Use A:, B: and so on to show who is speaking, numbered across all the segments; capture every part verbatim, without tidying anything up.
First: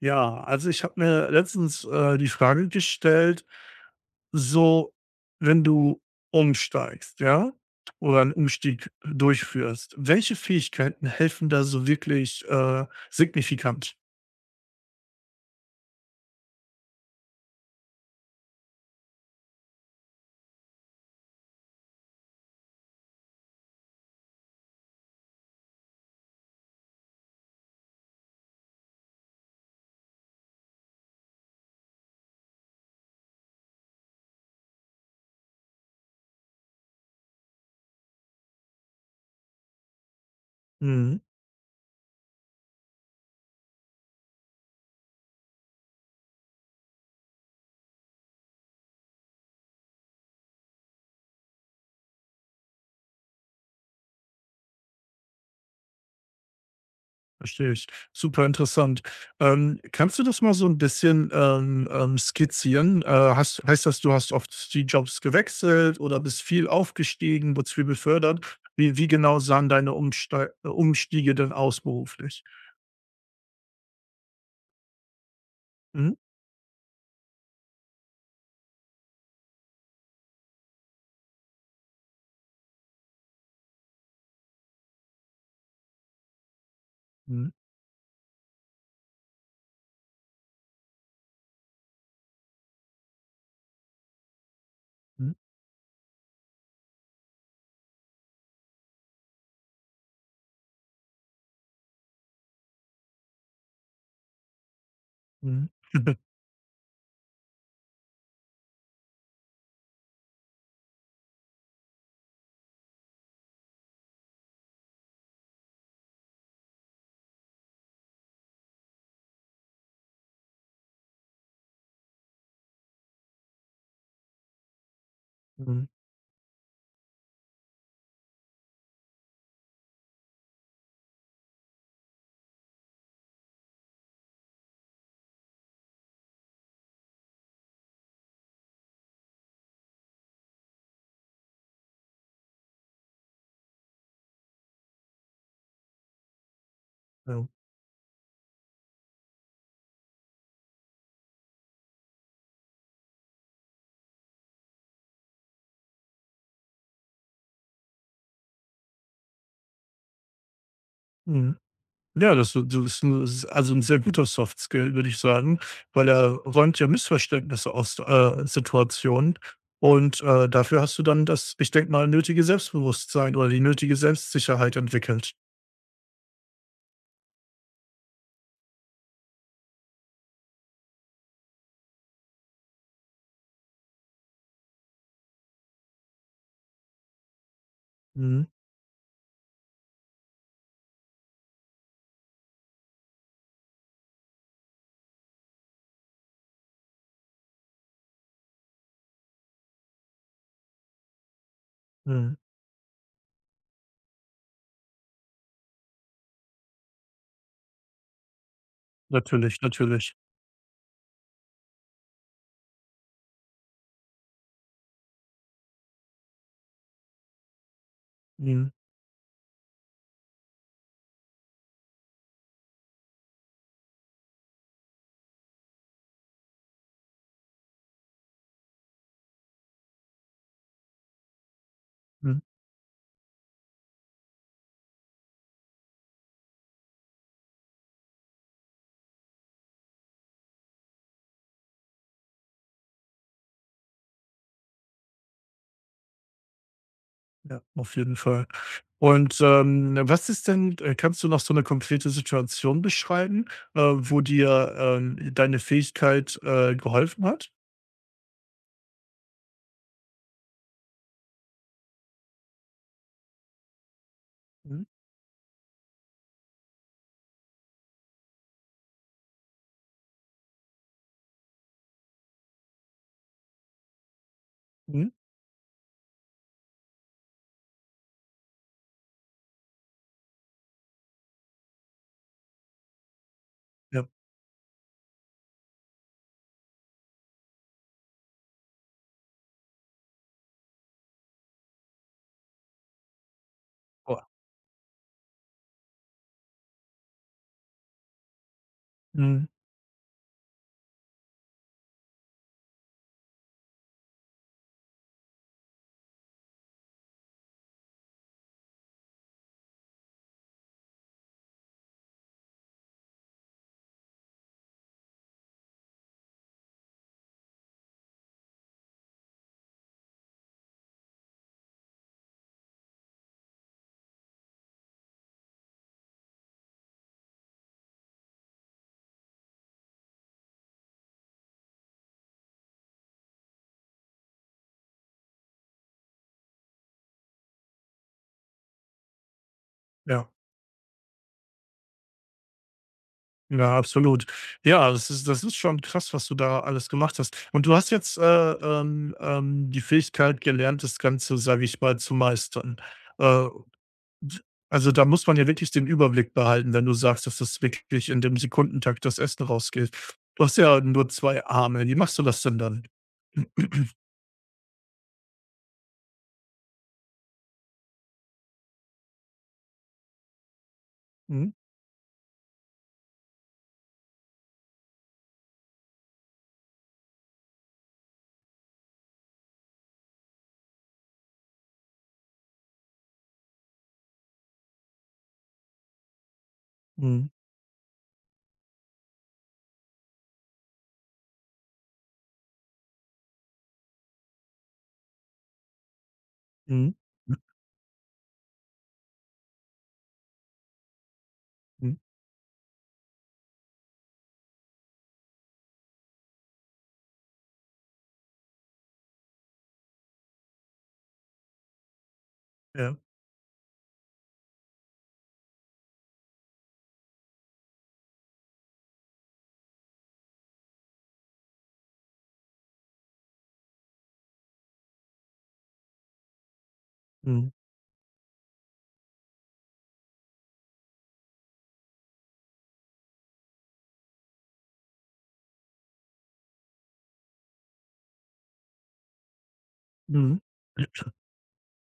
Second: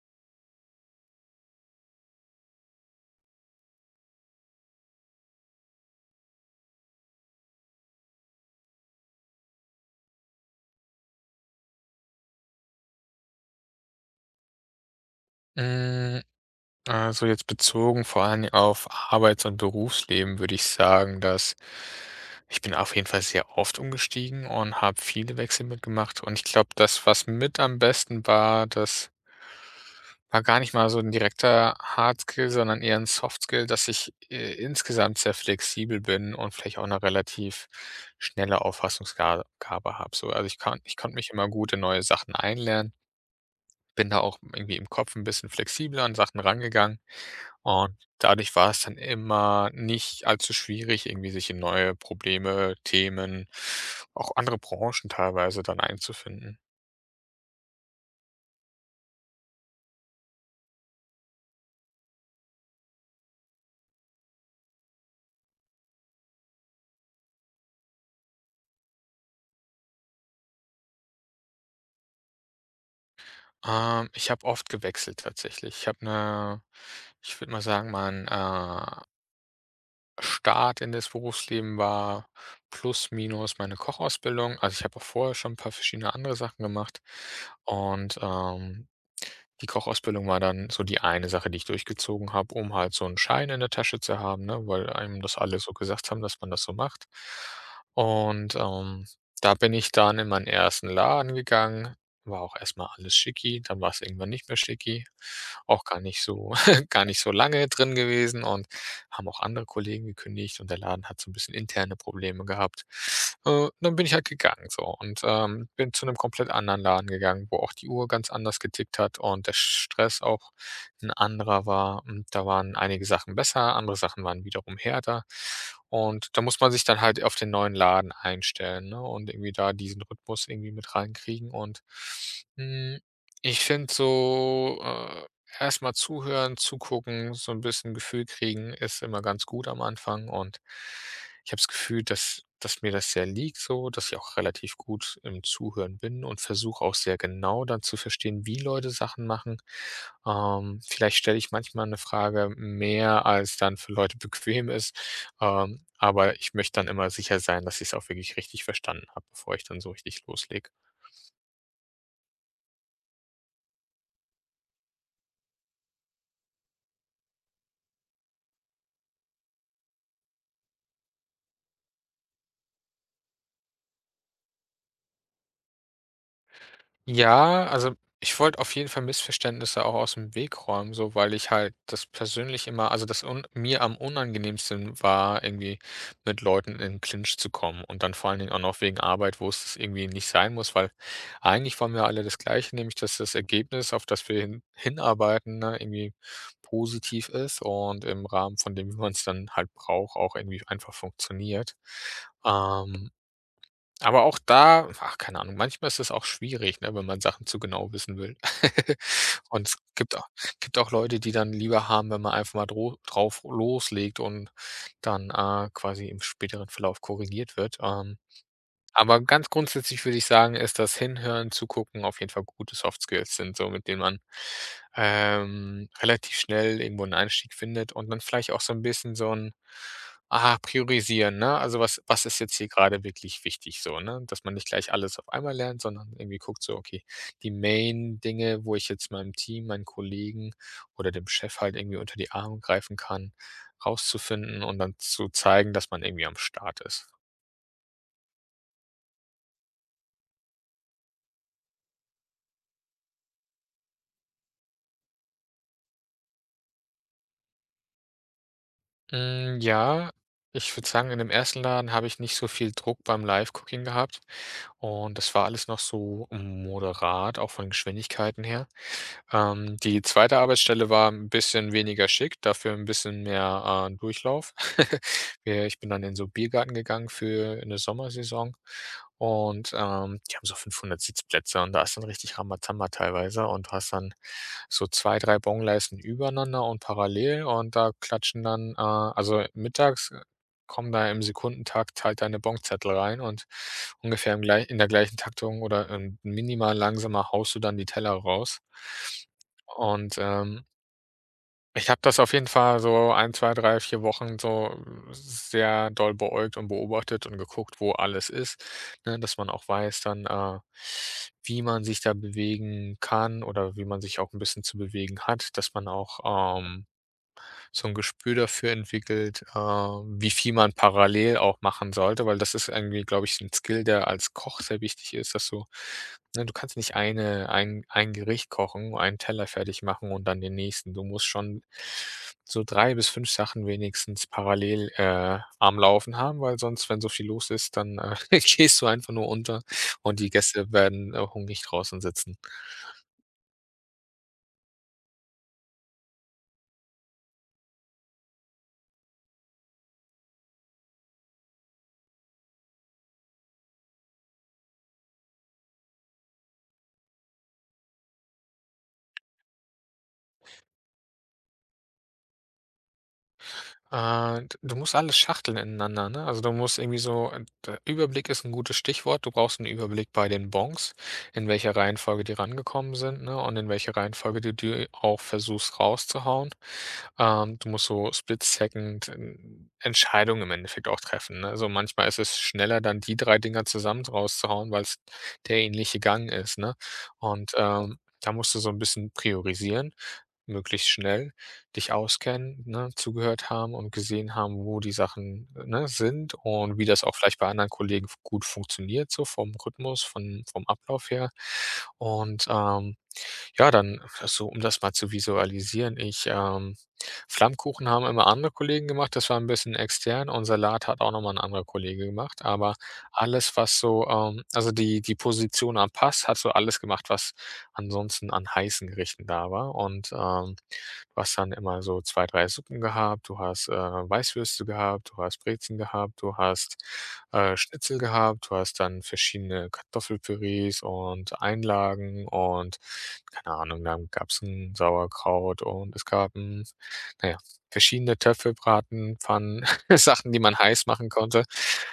A: Ja, also ich habe mir letztens äh, die Frage gestellt, so wenn du umsteigst, ja, oder einen Umstieg durchführst, welche Fähigkeiten helfen da so wirklich äh, signifikant?
B: Hm, also jetzt bezogen vor allem auf Arbeits und Berufsleben würde ich sagen, dass ich bin auf jeden Fall sehr oft umgestiegen und habe viele Wechsel mitgemacht. Und ich glaube, das, was mit am besten war, das war gar nicht mal so ein direkter Hardskill, sondern eher ein Softskill, dass ich, äh, insgesamt sehr flexibel bin und vielleicht auch eine relativ schnelle Auffassungsgabe habe so. Also, ich kann ich konnte
A: Mhm.
B: mich immer gut in neue Sachen einlernen. Bin da auch irgendwie im Kopf ein bisschen flexibler an Sachen rangegangen und dadurch war es dann immer nicht allzu schwierig, irgendwie sich in neue Probleme, Themen, auch andere Branchen teilweise dann einzufinden.
A: Verstehe ich. Super interessant. Ähm, kannst du das mal so ein bisschen ähm, ähm, skizzieren? Äh, hast, heißt das, du hast oft die Jobs gewechselt oder bist viel aufgestiegen, wurdest viel befördert? Wie, wie genau sahen deine Umsteig Umstiege denn aus beruflich?
B: Ähm, ich habe oft gewechselt tatsächlich. Ich habe
A: Mhm.
B: eine Ich würde mal sagen, mein, äh Start in das Berufsleben war plus minus meine Kochausbildung. Also, ich habe auch vorher schon ein paar verschiedene andere Sachen gemacht
A: Mhm,
B: und, ähm, die Kochausbildung war dann so die eine Sache, die ich durchgezogen habe, um halt so einen Schein in der Tasche zu haben, ne, weil einem
A: mhm,
B: das alle so gesagt haben, dass man das so macht. Und, ähm, da bin ich dann in meinen ersten Laden gegangen, war auch erst mal alles schicki, dann war es irgendwann nicht mehr schicki,
A: mhm.
B: auch gar nicht so gar nicht so lange drin gewesen und haben auch andere Kollegen gekündigt und der Laden hat so ein bisschen interne Probleme gehabt. Äh, dann bin ich halt gegangen so und, ähm, bin zu einem komplett anderen Laden gegangen, wo auch die Uhr ganz anders getickt hat und der Stress auch ein anderer war. Und da waren einige Sachen besser, andere Sachen waren wiederum härter.
A: Mhm,
B: Und da muss man sich dann halt auf den neuen Laden einstellen, ne, und irgendwie da diesen Rhythmus irgendwie mit reinkriegen. Und, hm, ich finde so, äh erst mal zuhören, zugucken, so ein bisschen Gefühl kriegen ist immer ganz gut am Anfang und ich habe das Gefühl, dass dass mir das sehr liegt so, dass ich auch relativ gut im Zuhören bin und versuche auch sehr
A: ja.
B: genau dann zu verstehen, wie Leute Sachen machen. Ähm, vielleicht stelle ich manchmal eine Frage mehr, als dann für Leute bequem ist, ähm, aber ich möchte dann immer sicher sein, dass ich es auch wirklich richtig verstanden habe, bevor ich dann so richtig loslege.
A: Mhm. Ja, das so so ist 'n ist also ein sehr guter Soft Skill, würde ich sagen, weil er räumt ja Missverständnisse aus, äh, Situationen und, äh, dafür hast du dann das, ich denke mal, nötige Selbstbewusstsein oder die nötige Selbstsicherheit entwickelt.
B: Ja, also ich wollte auf jeden Fall Missverständnisse auch aus dem Weg räumen, so weil ich halt das persönlich immer, also das un mir am unangenehmsten war, irgendwie mit Leuten in Clinch zu kommen und dann vor allen
A: Mhm,
B: Dingen auch noch wegen Arbeit, wo es das irgendwie nicht sein muss, weil eigentlich wollen wir alle das Gleiche, nämlich dass das Ergebnis, auf das wir hin hinarbeiten, ne, irgendwie positiv ist und im Rahmen von dem, wie man es dann halt braucht, auch irgendwie einfach funktioniert.
A: mhm.
B: Ähm, aber auch da ach, keine Ahnung, manchmal ist es auch schwierig, ne, wenn man Sachen zu genau wissen will.
A: Natürlich,
B: Und es
A: natürlich.
B: gibt auch gibt auch Leute, die dann lieber haben, wenn man einfach mal dro drauf loslegt und dann, äh, quasi im späteren Verlauf korrigiert wird. Ähm
A: Mhm,
B: aber ganz grundsätzlich würde ich sagen, ist das Hinhören, Zugucken auf jeden Fall gute Soft Skills sind, so mit denen man, ähm, relativ schnell irgendwo einen Einstieg findet und dann vielleicht auch so ein bisschen so ein ah, priorisieren, ne? Also, was was ist
A: mhm.
B: jetzt hier gerade wirklich wichtig so, ne? Dass man nicht gleich alles auf einmal lernt, sondern irgendwie guckt so: „Okay, die Main-Dinge, wo ich jetzt meinem Team, meinen Kollegen oder dem Chef halt irgendwie unter die Arme greifen kann“, rauszufinden und dann zu zeigen, dass man irgendwie am Start ist.
A: Ja, auf jeden Fall. Und, ähm, was ist denn äh, kannst du noch so eine konkrete Situation beschreiben, äh, wo dir, ähm, deine Fähigkeit, äh, geholfen hat?
B: Hm, ja, ich würde sagen, in dem ersten Laden habe ich nicht so viel Druck beim Live-Cooking gehabt
A: Mhm,
B: und das war alles noch so moderat, auch von Geschwindigkeiten her. Ähm, die zweite Arbeitsstelle war ein bisschen weniger schick, dafür ein bisschen mehr, äh, Durchlauf.
A: mhm,
B: Wir Ich bin dann in so Biergarten gegangen für eine Sommersaison und, ähm, die haben so fünfhundert Sitzplätze und da ist dann richtig Rambazamba teilweise und du hast
A: ja.
B: dann so zwei drei Bongleisten übereinander und parallel und da klatschen dann äh, also mittags, äh, kommen da im Sekundentakt halt deine Bongzettel rein und
A: Boah.
B: ungefähr im gleich in der gleichen Taktung oder, ähm, minimal langsamer haust du dann die Teller raus.
A: Mhm,
B: Und, ähm ich habe das auf jeden Fall so ein, zwei, drei, vier Wochen so sehr doll beäugt und beobachtet und geguckt, wo alles ist, ne, dass man auch weiß dann, äh, wie man sich da bewegen kann oder wie man sich auch ein bisschen zu bewegen hat, dass man auch, ähm so ein Gespür dafür entwickelt, äh, wie viel man parallel auch machen sollte, weil das ist irgendwie, glaube ich, ein Skill, der als Koch sehr wichtig ist, dass du ne, du kannst nicht eine ein ein Gericht kochen, einen Teller fertig machen und dann den nächsten. Du musst schon so drei bis fünf Sachen wenigstens parallel, äh, am Laufen haben, weil sonst, wenn so viel los ist, dann, äh, gehst du einfach nur unter und die
A: ja.
B: Gäste werden, äh, hungrig draußen sitzen.
A: Ja, absolut. Ja, das ist das ist schon krass, was du da alles gemacht hast. Und du hast jetzt, äh, ähm, ähm, die Fähigkeit gelernt, das Ganze, sage ich mal, zu meistern. Äh also, da muss man ja wirklich den Überblick behalten, wenn du sagst, dass das wirklich in dem Sekundentakt das Essen rausgeht. Du hast ja nur zwei Arme. Wie machst du das denn dann?
B: Äh, d Du musst alles schachteln ineinander, ne? Also, du musst irgendwie so äh, d Überblick ist ein gutes Stichwort. Du brauchst einen Überblick bei den Bonds, in
A: Mhm,
B: welcher Reihenfolge die rangekommen sind, ne, und in welcher Reihenfolge du die auch versuchst rauszuhauen. Ähm, du musst so split second en Entscheidungen im Endeffekt auch treffen, ne? Also, manchmal ist es schneller, dann die drei Dinger zusammen rauszuhauen, weil es der ähnliche Gang ist, ne?
A: mhm,
B: Und, ähm, da musst du so ein bisschen priorisieren, möglichst schnell dich auskennen, ne, zugehört haben und gesehen haben, wo die Sachen, äh, ne, sind und wie
A: mhm,
B: das auch vielleicht bei anderen Kollegen f gut funktioniert, so vom Rhythmus, von vom Ablauf her.
A: mhm,
B: Und, ähm, ja, dann so, um das mal zu visualisieren, ich, ähm Flammkuchen haben immer andere Kollegen gemacht, das war ein bisschen extern und Salat hat auch nochmal ein anderer Kollege gemacht, aber
A: ja,
B: alles, was so, ähm also die die Position am Pass hat so alles gemacht, was ansonsten an heißen Gerichten da war. Und, ähm, du hast dann immer so zwei drei Suppen gehabt, du hast, äh, Weißwürste gehabt, du hast Brezen gehabt, du hast,
A: mhm,
B: äh, Schnitzel gehabt, du hast dann verschiedene Kartoffelpürees und Einlagen und keine Ahnung, dann gab es ein Sauerkraut und es gab 'n na ja, verschiedene Töpfe, Braten, Pfannen, Sachen,
A: mhm.
B: die man heiß machen konnte.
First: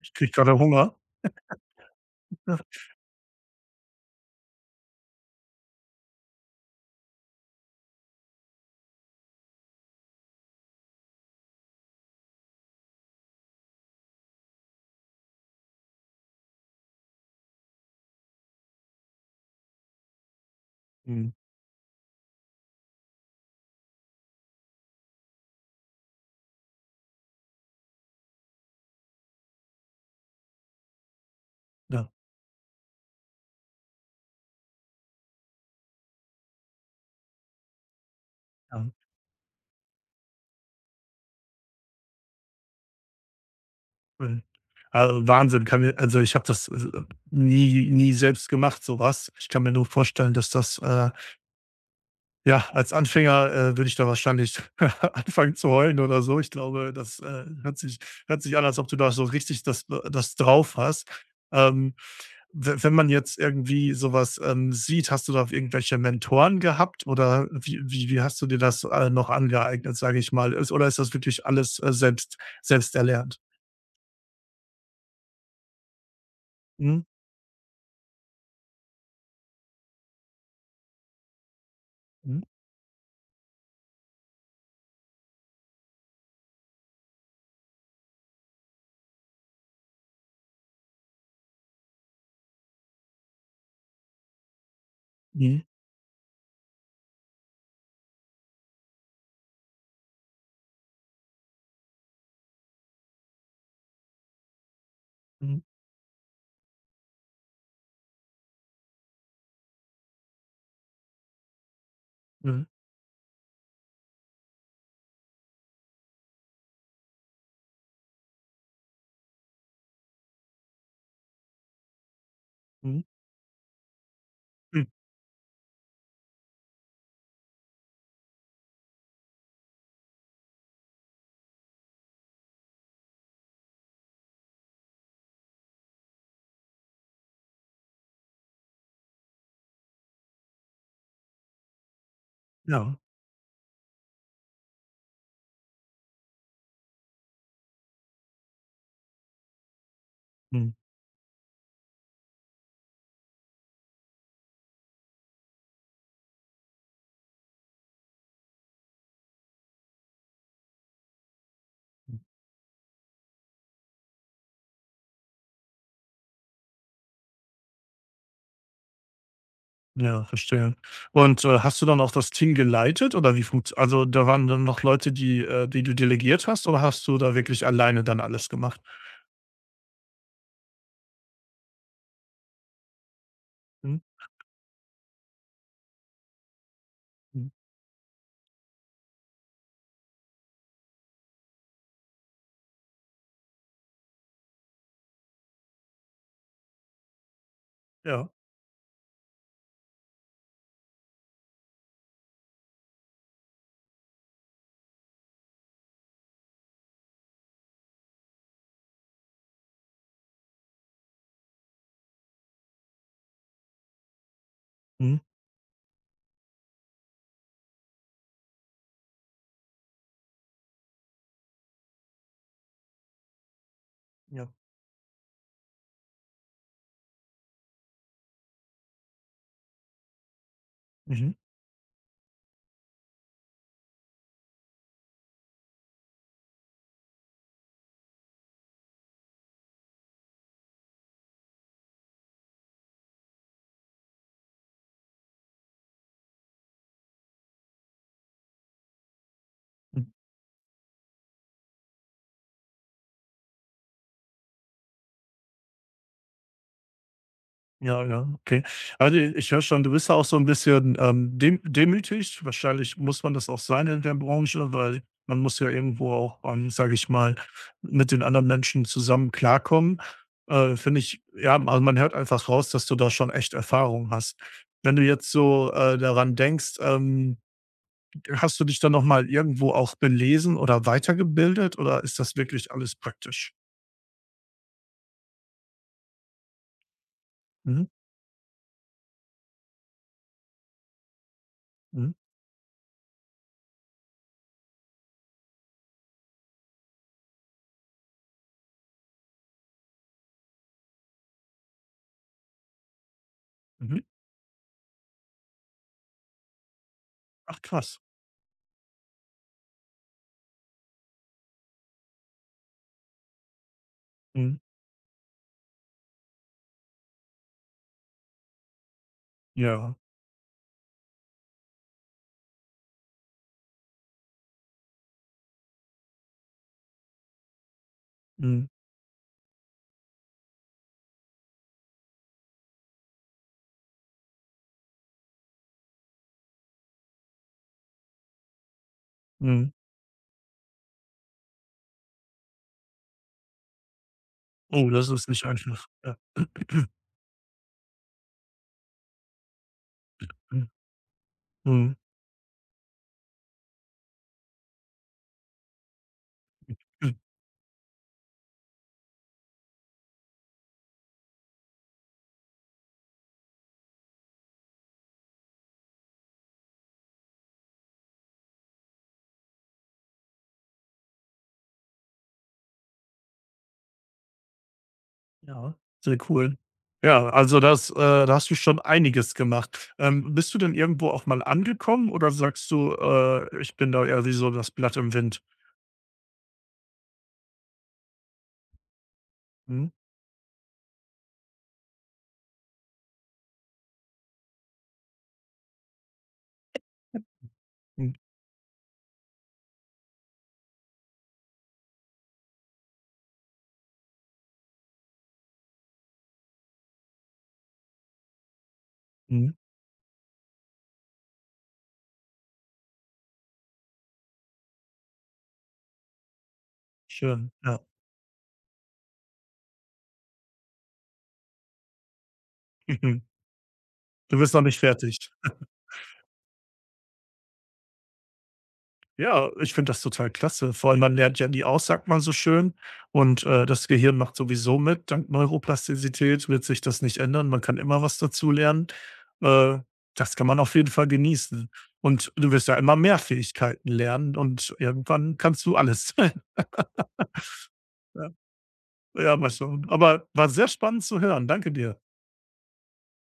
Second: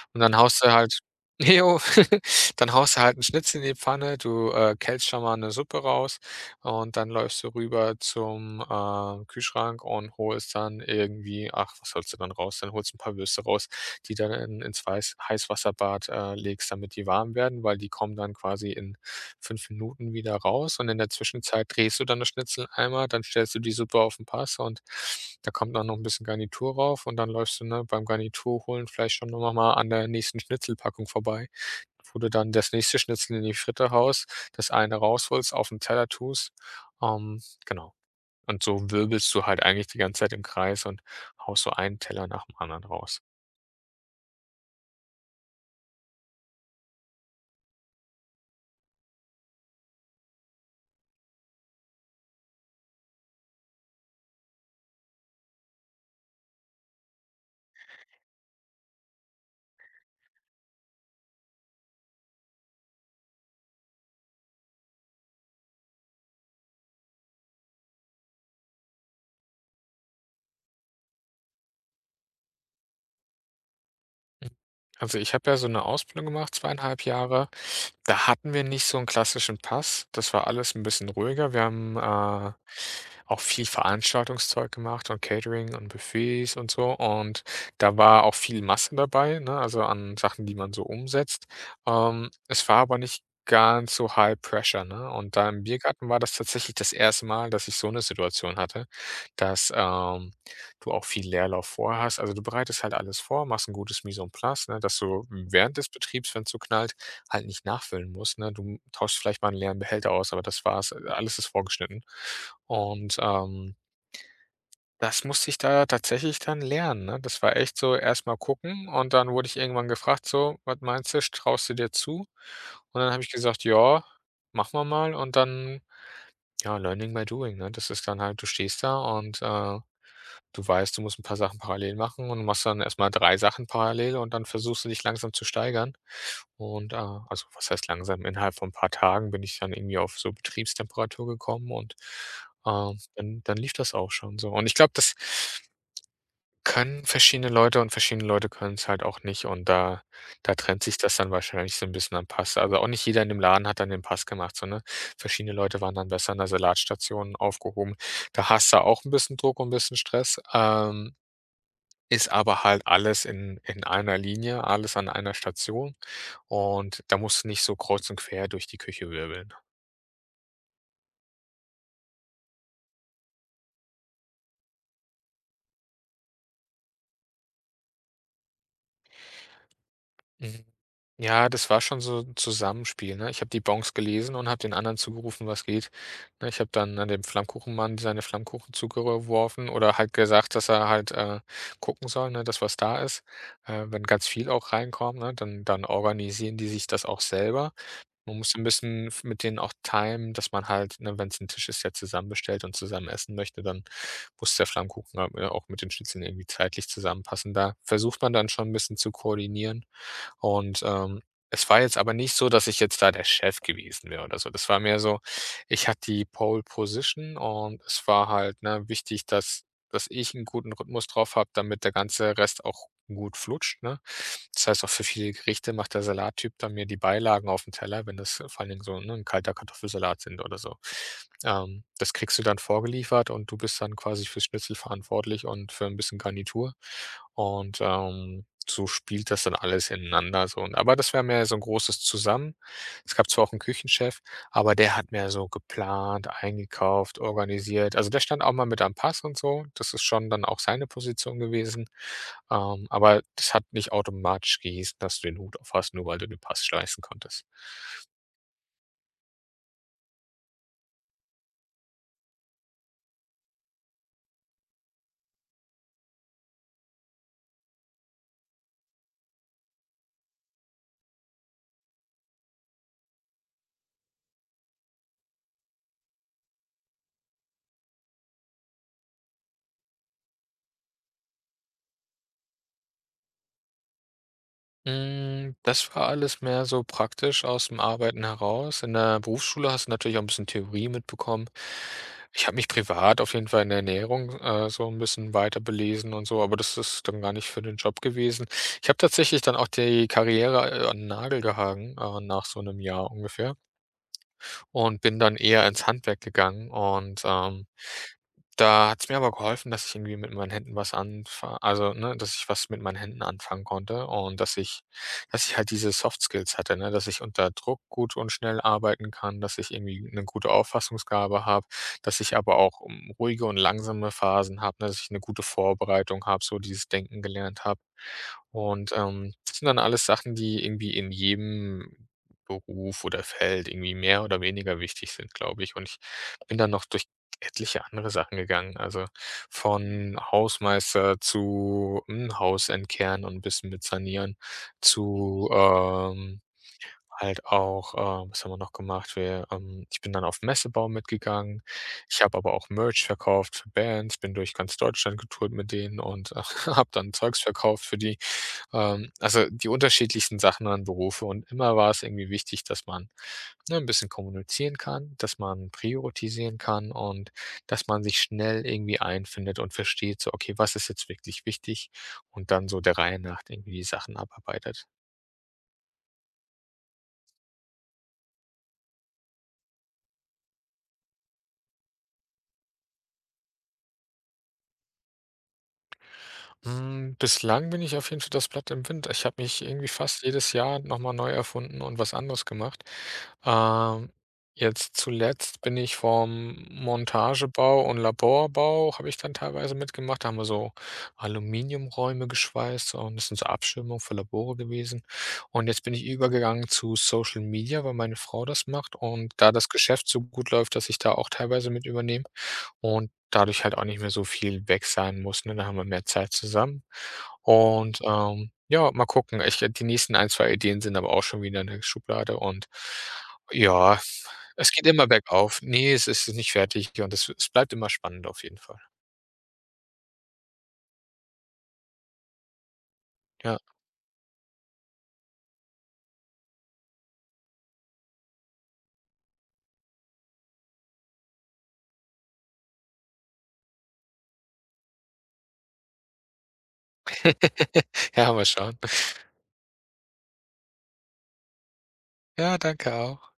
A: Ich
B: Und
A: kriege
B: dann
A: grade
B: haust du
A: Hunger.
B: halt Jo,
A: Ja,
B: dann haust du halt 'n Schnitzel in die Pfanne, du, äh, kältst schon mal eine Suppe raus und dann läufst du rüber zum, ähm, Kühlschrank und holst dann irgendwie ach, was holst du dann raus? Dann holst du ein paar Würste raus die dann in ins Weiß Heißwasserbad, äh, legst, damit die warm werden, weil die kommen dann quasi in fünf Minuten wieder raus und in der
A: mhm,
B: Zwischenzeit drehst du dann das Schnitzel einmal, dann stellst du die Suppe auf den Pass und da kommt dann noch ein bisschen Garnitur rauf und dann läufst du, ne, beim Garnitur holen vielleicht schon noch mal an der nächsten Schnitzelpackung vorbei,
A: ja,
B: wo du dann das nächste Schnitzel in die Fritte haust, das eine rausholst, auf den Teller tust. Ähm, genau. Und so
A: ja,
B: wirbelst du halt eigentlich die ganze Zeit im Kreis und haust so einen Teller nach dem anderen raus.
A: mhm. Also, Wahnsinn, kann mir also, ich habe das, äh, nie nie selbst gemacht, so was. Ich kann mir nur vorstellen, dass das, äh ja, als Anfänger, äh, würde ich da wahrscheinlich anfangen zu heulen oder so. Ich glaube, das, äh, hört sich hört sich an, als ob du da so richtig das äh, das drauf hast. Ähm, we Wenn man jetzt irgendwie sowas ähm, sieht, hast du da irgendwelche Mentoren gehabt oder wie wie wie hast du dir das, äh, noch angeeignet, sage ich mal? Ist oder ist das wirklich alles, äh, selbst selbst erlernt?
B: Also, ich habe ja so eine Ausbildung gemacht,
A: Mhm,
B: zweieinhalb Jahre. Da hatten wir nicht so einen klassischen Pass. Das war alles ein bisschen ruhiger. Wir haben,
A: mhm,
B: äh, auch viel Veranstaltungszeug gemacht und Catering und Buffets und so. Und da war auch viel Masse dabei, ne, also an Sachen, die man so umsetzt. Ähm, es war aber nicht ganz so high pressure, ne? Und da
A: mhm,
B: im Biergarten war das tatsächlich das erste Mal, dass ich so eine Situation hatte, dass, ähm du auch viel Leerlauf vorher hast. Also, du bereitest halt alles vor, machst ein gutes Mise en place, ne, dass du
A: mhm,
B: während des Betriebs, wenn's so knallt, halt nicht nachfüllen musst, ne? Du tauschst vielleicht mal einen leeren Behälter aus, aber das war's. Äh, Alles ist vorgeschnitten.
A: mhm,
B: Und, ähm, das musste ich da tatsächlich dann lernen, ne? Das war echt so erstmal gucken und dann wurde ich irgendwann gefragt so: „Was meinst du, traust du dir zu?“ Und
A: mhm,
B: dann habe ich gesagt: „Ja, machen
A: mhm,
B: wir mal.“ Und dann ja, Learning by Doing, ne? Das ist dann halt du stehst da und, äh, du weißt, du musst ein paar Sachen parallel machen und machst dann erstmal drei Sachen parallel und dann versuchst du dich langsam zu steigern. Und, äh also, was heißt langsam? Innerhalb von ein paar Tagen bin ich dann irgendwie auf so Betriebstemperatur gekommen und,
A: ja,
B: ähm, dann dann lief das auch schon so. Und ich glaube, das können verschiedene Leute und verschiedene Leute können es halt auch nicht, und da da
A: mhm.
B: trennt sich das dann wahrscheinlich so 'n bisschen am Pass. Also, auch nicht jeder in dem Laden hat dann den Pass gemacht, so, ne? Verschiedene Leute waren dann besser an der Salatstation aufgehoben. Da hast du auch 'n bisschen Druck und 'n bisschen Stress, ähm, ist aber halt alles in in einer Linie, alles an einer Station, und da musst du nicht so kreuz und quer durch die Küche wirbeln.
A: Ja, verstehe. Und, äh, hast du dann auch das Team geleitet oder wie funkt also, da waren dann noch Leute, die äh, die du delegiert hast oder hast du da wirklich alleine dann alles gemacht?
B: Mhm. Ja, das war schon so 'n Zusammenspiel, ne? Ich habe die Bonks
A: Mhm,
B: gelesen und habe den anderen zugerufen, was geht. Ne, ich habe dann an dem
A: mhm,
B: Flammkuchenmann seine Flammkuchen zugeworfen oder halt gesagt, dass er halt äh, gucken soll, ne, dass was da ist. Äh, wenn ganz viel auch reinkommt, ne, dann dann organisieren die sich das auch selber.
A: ja,
B: Man muss ein bisschen f mit denen auch timen, dass man halt, ne, wenn es ein Tisch ist, der zusammen bestellt und zusammen essen möchte, dann muss der Flammkuchen halt äh, auch mit den Schnitzeln irgendwie zeitlich zusammenpassen. Da versucht man dann schon ein bisschen zu koordinieren. Und ähm, es war jetzt aber nicht so, dass ich jetzt da der Chef gewesen wäre oder so. Das war mehr so,
A: mhm,
B: ich hatte die Pole Position, und es war halt, ne, wichtig, dass dass ich einen guten Rhythmus drauf habe, damit der ganze Rest auch gut flutscht, ne?
A: ja,
B: Das heißt, auch für viele Gerichte macht der Salattyp dann mir die Beilagen auf den Teller, wenn das vor allen Dingen so, ne, 'n kalter Kartoffelsalat sind oder so.
A: mhm.
B: Ähm, das kriegst du dann vorgeliefert, und du bist dann quasi fürs Schnitzel verantwortlich und für ein bisschen Garnitur. Und ähm, so spielt das dann alles ineinander so. Und aber das wäre mehr so ein großes Zusammen. Es gab zwar auch einen Küchenchef, aber der hat mehr so geplant, eingekauft, organisiert. Also, der stand auch mal mit am Pass und so. Das ist schon dann auch seine Position gewesen. Ähm, aber das hat nicht automatisch gehießen, dass du den Hut auf hast, nur weil du den Pass schleißen konntest.
A: Ja, ja, okay. Also, ich höre schon, du bist ja auch so ein bisschen, ähm, dem demütig. Wahrscheinlich muss man das auch sein in der Branche, weil man muss ja irgendwo auch, ähm, sage ich mal, mit den anderen Menschen zusammen klarkommen. Äh, finde ich ja, also, man hört einfach raus, dass du da schon echt Erfahrung hast. Wenn du jetzt so, äh, daran denkst, ähm, hast du dich dann noch mal irgendwo auch belesen oder weitergebildet oder ist das wirklich alles praktisch?
B: Hm, das war alles mehr so praktisch aus dem
A: Mhm,
B: Arbeiten heraus. In der Berufsschule hast du natürlich auch ein bisschen Theorie mitbekommen.
A: mhm,
B: Ich habe mich privat auf jeden Fall in der Ernährung äh, so ein bisschen weiter belesen und so, aber das ist dann gar nicht für den Job gewesen. Ich habe tatsächlich dann auch die Karriere äh, an den Nagel gehangen, äh, nach so einem Jahr ungefähr,
A: mhm.
B: und bin dann eher ins Handwerk gegangen, und
A: Ach
B: ähm
A: krass.
B: da hat es mir aber geholfen, dass ich irgendwie mit meinen Händen was anfange, also, ne, dass ich was mit meinen Händen anfangen konnte und dass
A: Mhm.
B: ich dass ich halt diese Soft Skills hatte, ne, dass ich unter Druck gut und schnell arbeiten kann, dass ich
A: Ja.
B: irgendwie eine gute Auffassungsgabe habe, dass ich aber auch, hm, ruhige und langsame Phasen habe, ne, dass ich eine gute Vorbereitung habe, so dieses Denken gelernt habe.
A: Mhm,
B: Und ähm, das sind dann alles Sachen, die irgendwie in jedem Beruf oder Feld irgendwie mehr oder weniger wichtig sind, glaube ich. Und ich bin dann noch durch etliche andere Sachen gegangen, also
A: mhm.
B: von Hausmeister zu, hm, Haus entkern und 'n bisschen mit sanieren
A: Oh, das ist nicht
B: zu
A: einfach. Ja.
B: ähm halt auch, ähm was haben wir noch gemacht? Wir ähm, ich bin dann auf Messebau mitgegangen.
A: Mhm.
B: Ich habe aber auch Merch verkauft für Bands, bin durch ganz Deutschland getourt mit denen und äh, habe dann Zeugs verkauft für die. Ähm, also, die unterschiedlichsten Sachen an Berufe, und immer war es irgendwie wichtig, dass man, ne, 'n bisschen kommunizieren kann, dass man priorisieren kann und dass man sich schnell irgendwie einfindet und versteht, so: „Okay, was ist jetzt wirklich wichtig?“ Und dann so der Reihe nach irgendwie die Sachen abarbeitet.
A: Ja, sehr cool. Ja, also das, äh da hast du schon einiges gemacht. Ähm, bist du denn irgendwo auch mal angekommen oder sagst du, äh: „Ich bin da eher wie so das Blatt im Wind?“
B: Hm, bislang bin ich auf jeden Fall das Blatt im Wind. Ich habe mich irgendwie
A: Mhm,
B: fast jedes Jahr nochmal neu erfunden und was anderes gemacht. Ähm, Jetzt zuletzt bin ich vom Montagebau, und
A: mhm,
B: Laborbau habe ich dann teilweise mitgemacht. Da haben wir so Aluminiumräume geschweißt, und das sind so Abschirmungen für Labore gewesen. Und jetzt bin ich übergegangen zu Social Media, weil meine Frau das macht und da
A: mhm,
B: das Geschäft so gut läuft, dass ich da auch teilweise mit übernehme und dadurch halt auch nicht mehr so viel weg sein muss, ne? Da haben wir mehr Zeit zusammen.
A: schön, ja.
B: Und ähm, ja, mal gucken. Ich die nächsten ein, zwei Ideen sind aber auch schon wieder in der Schublade, und
A: Mhm.
B: ja,
A: Du bist noch
B: es
A: nicht
B: geht immer
A: fertig.
B: bergauf. Ne, es ist nicht fertig, und es es bleibt immer spannend auf jeden Fall.
A: Ja, ich finde das total klasse. Vor allem man lernt ja nie aus, sagt man so schön. Und,
B: Ja.
A: äh, das Gehirn macht sowieso mit. Dank Neuroplastizität wird sich das nicht ändern. Man kann immer was dazulernen. Äh, Das kann man auf jeden Fall genießen. Und du wirst ja immer mehr Fähigkeiten lernen und irgendwann kannst du alles. Ja,
B: Ja, mal schauen.
A: ja, mal schauen. Aber war sehr spannend zu hören. Danke dir.
B: Ja, danke auch.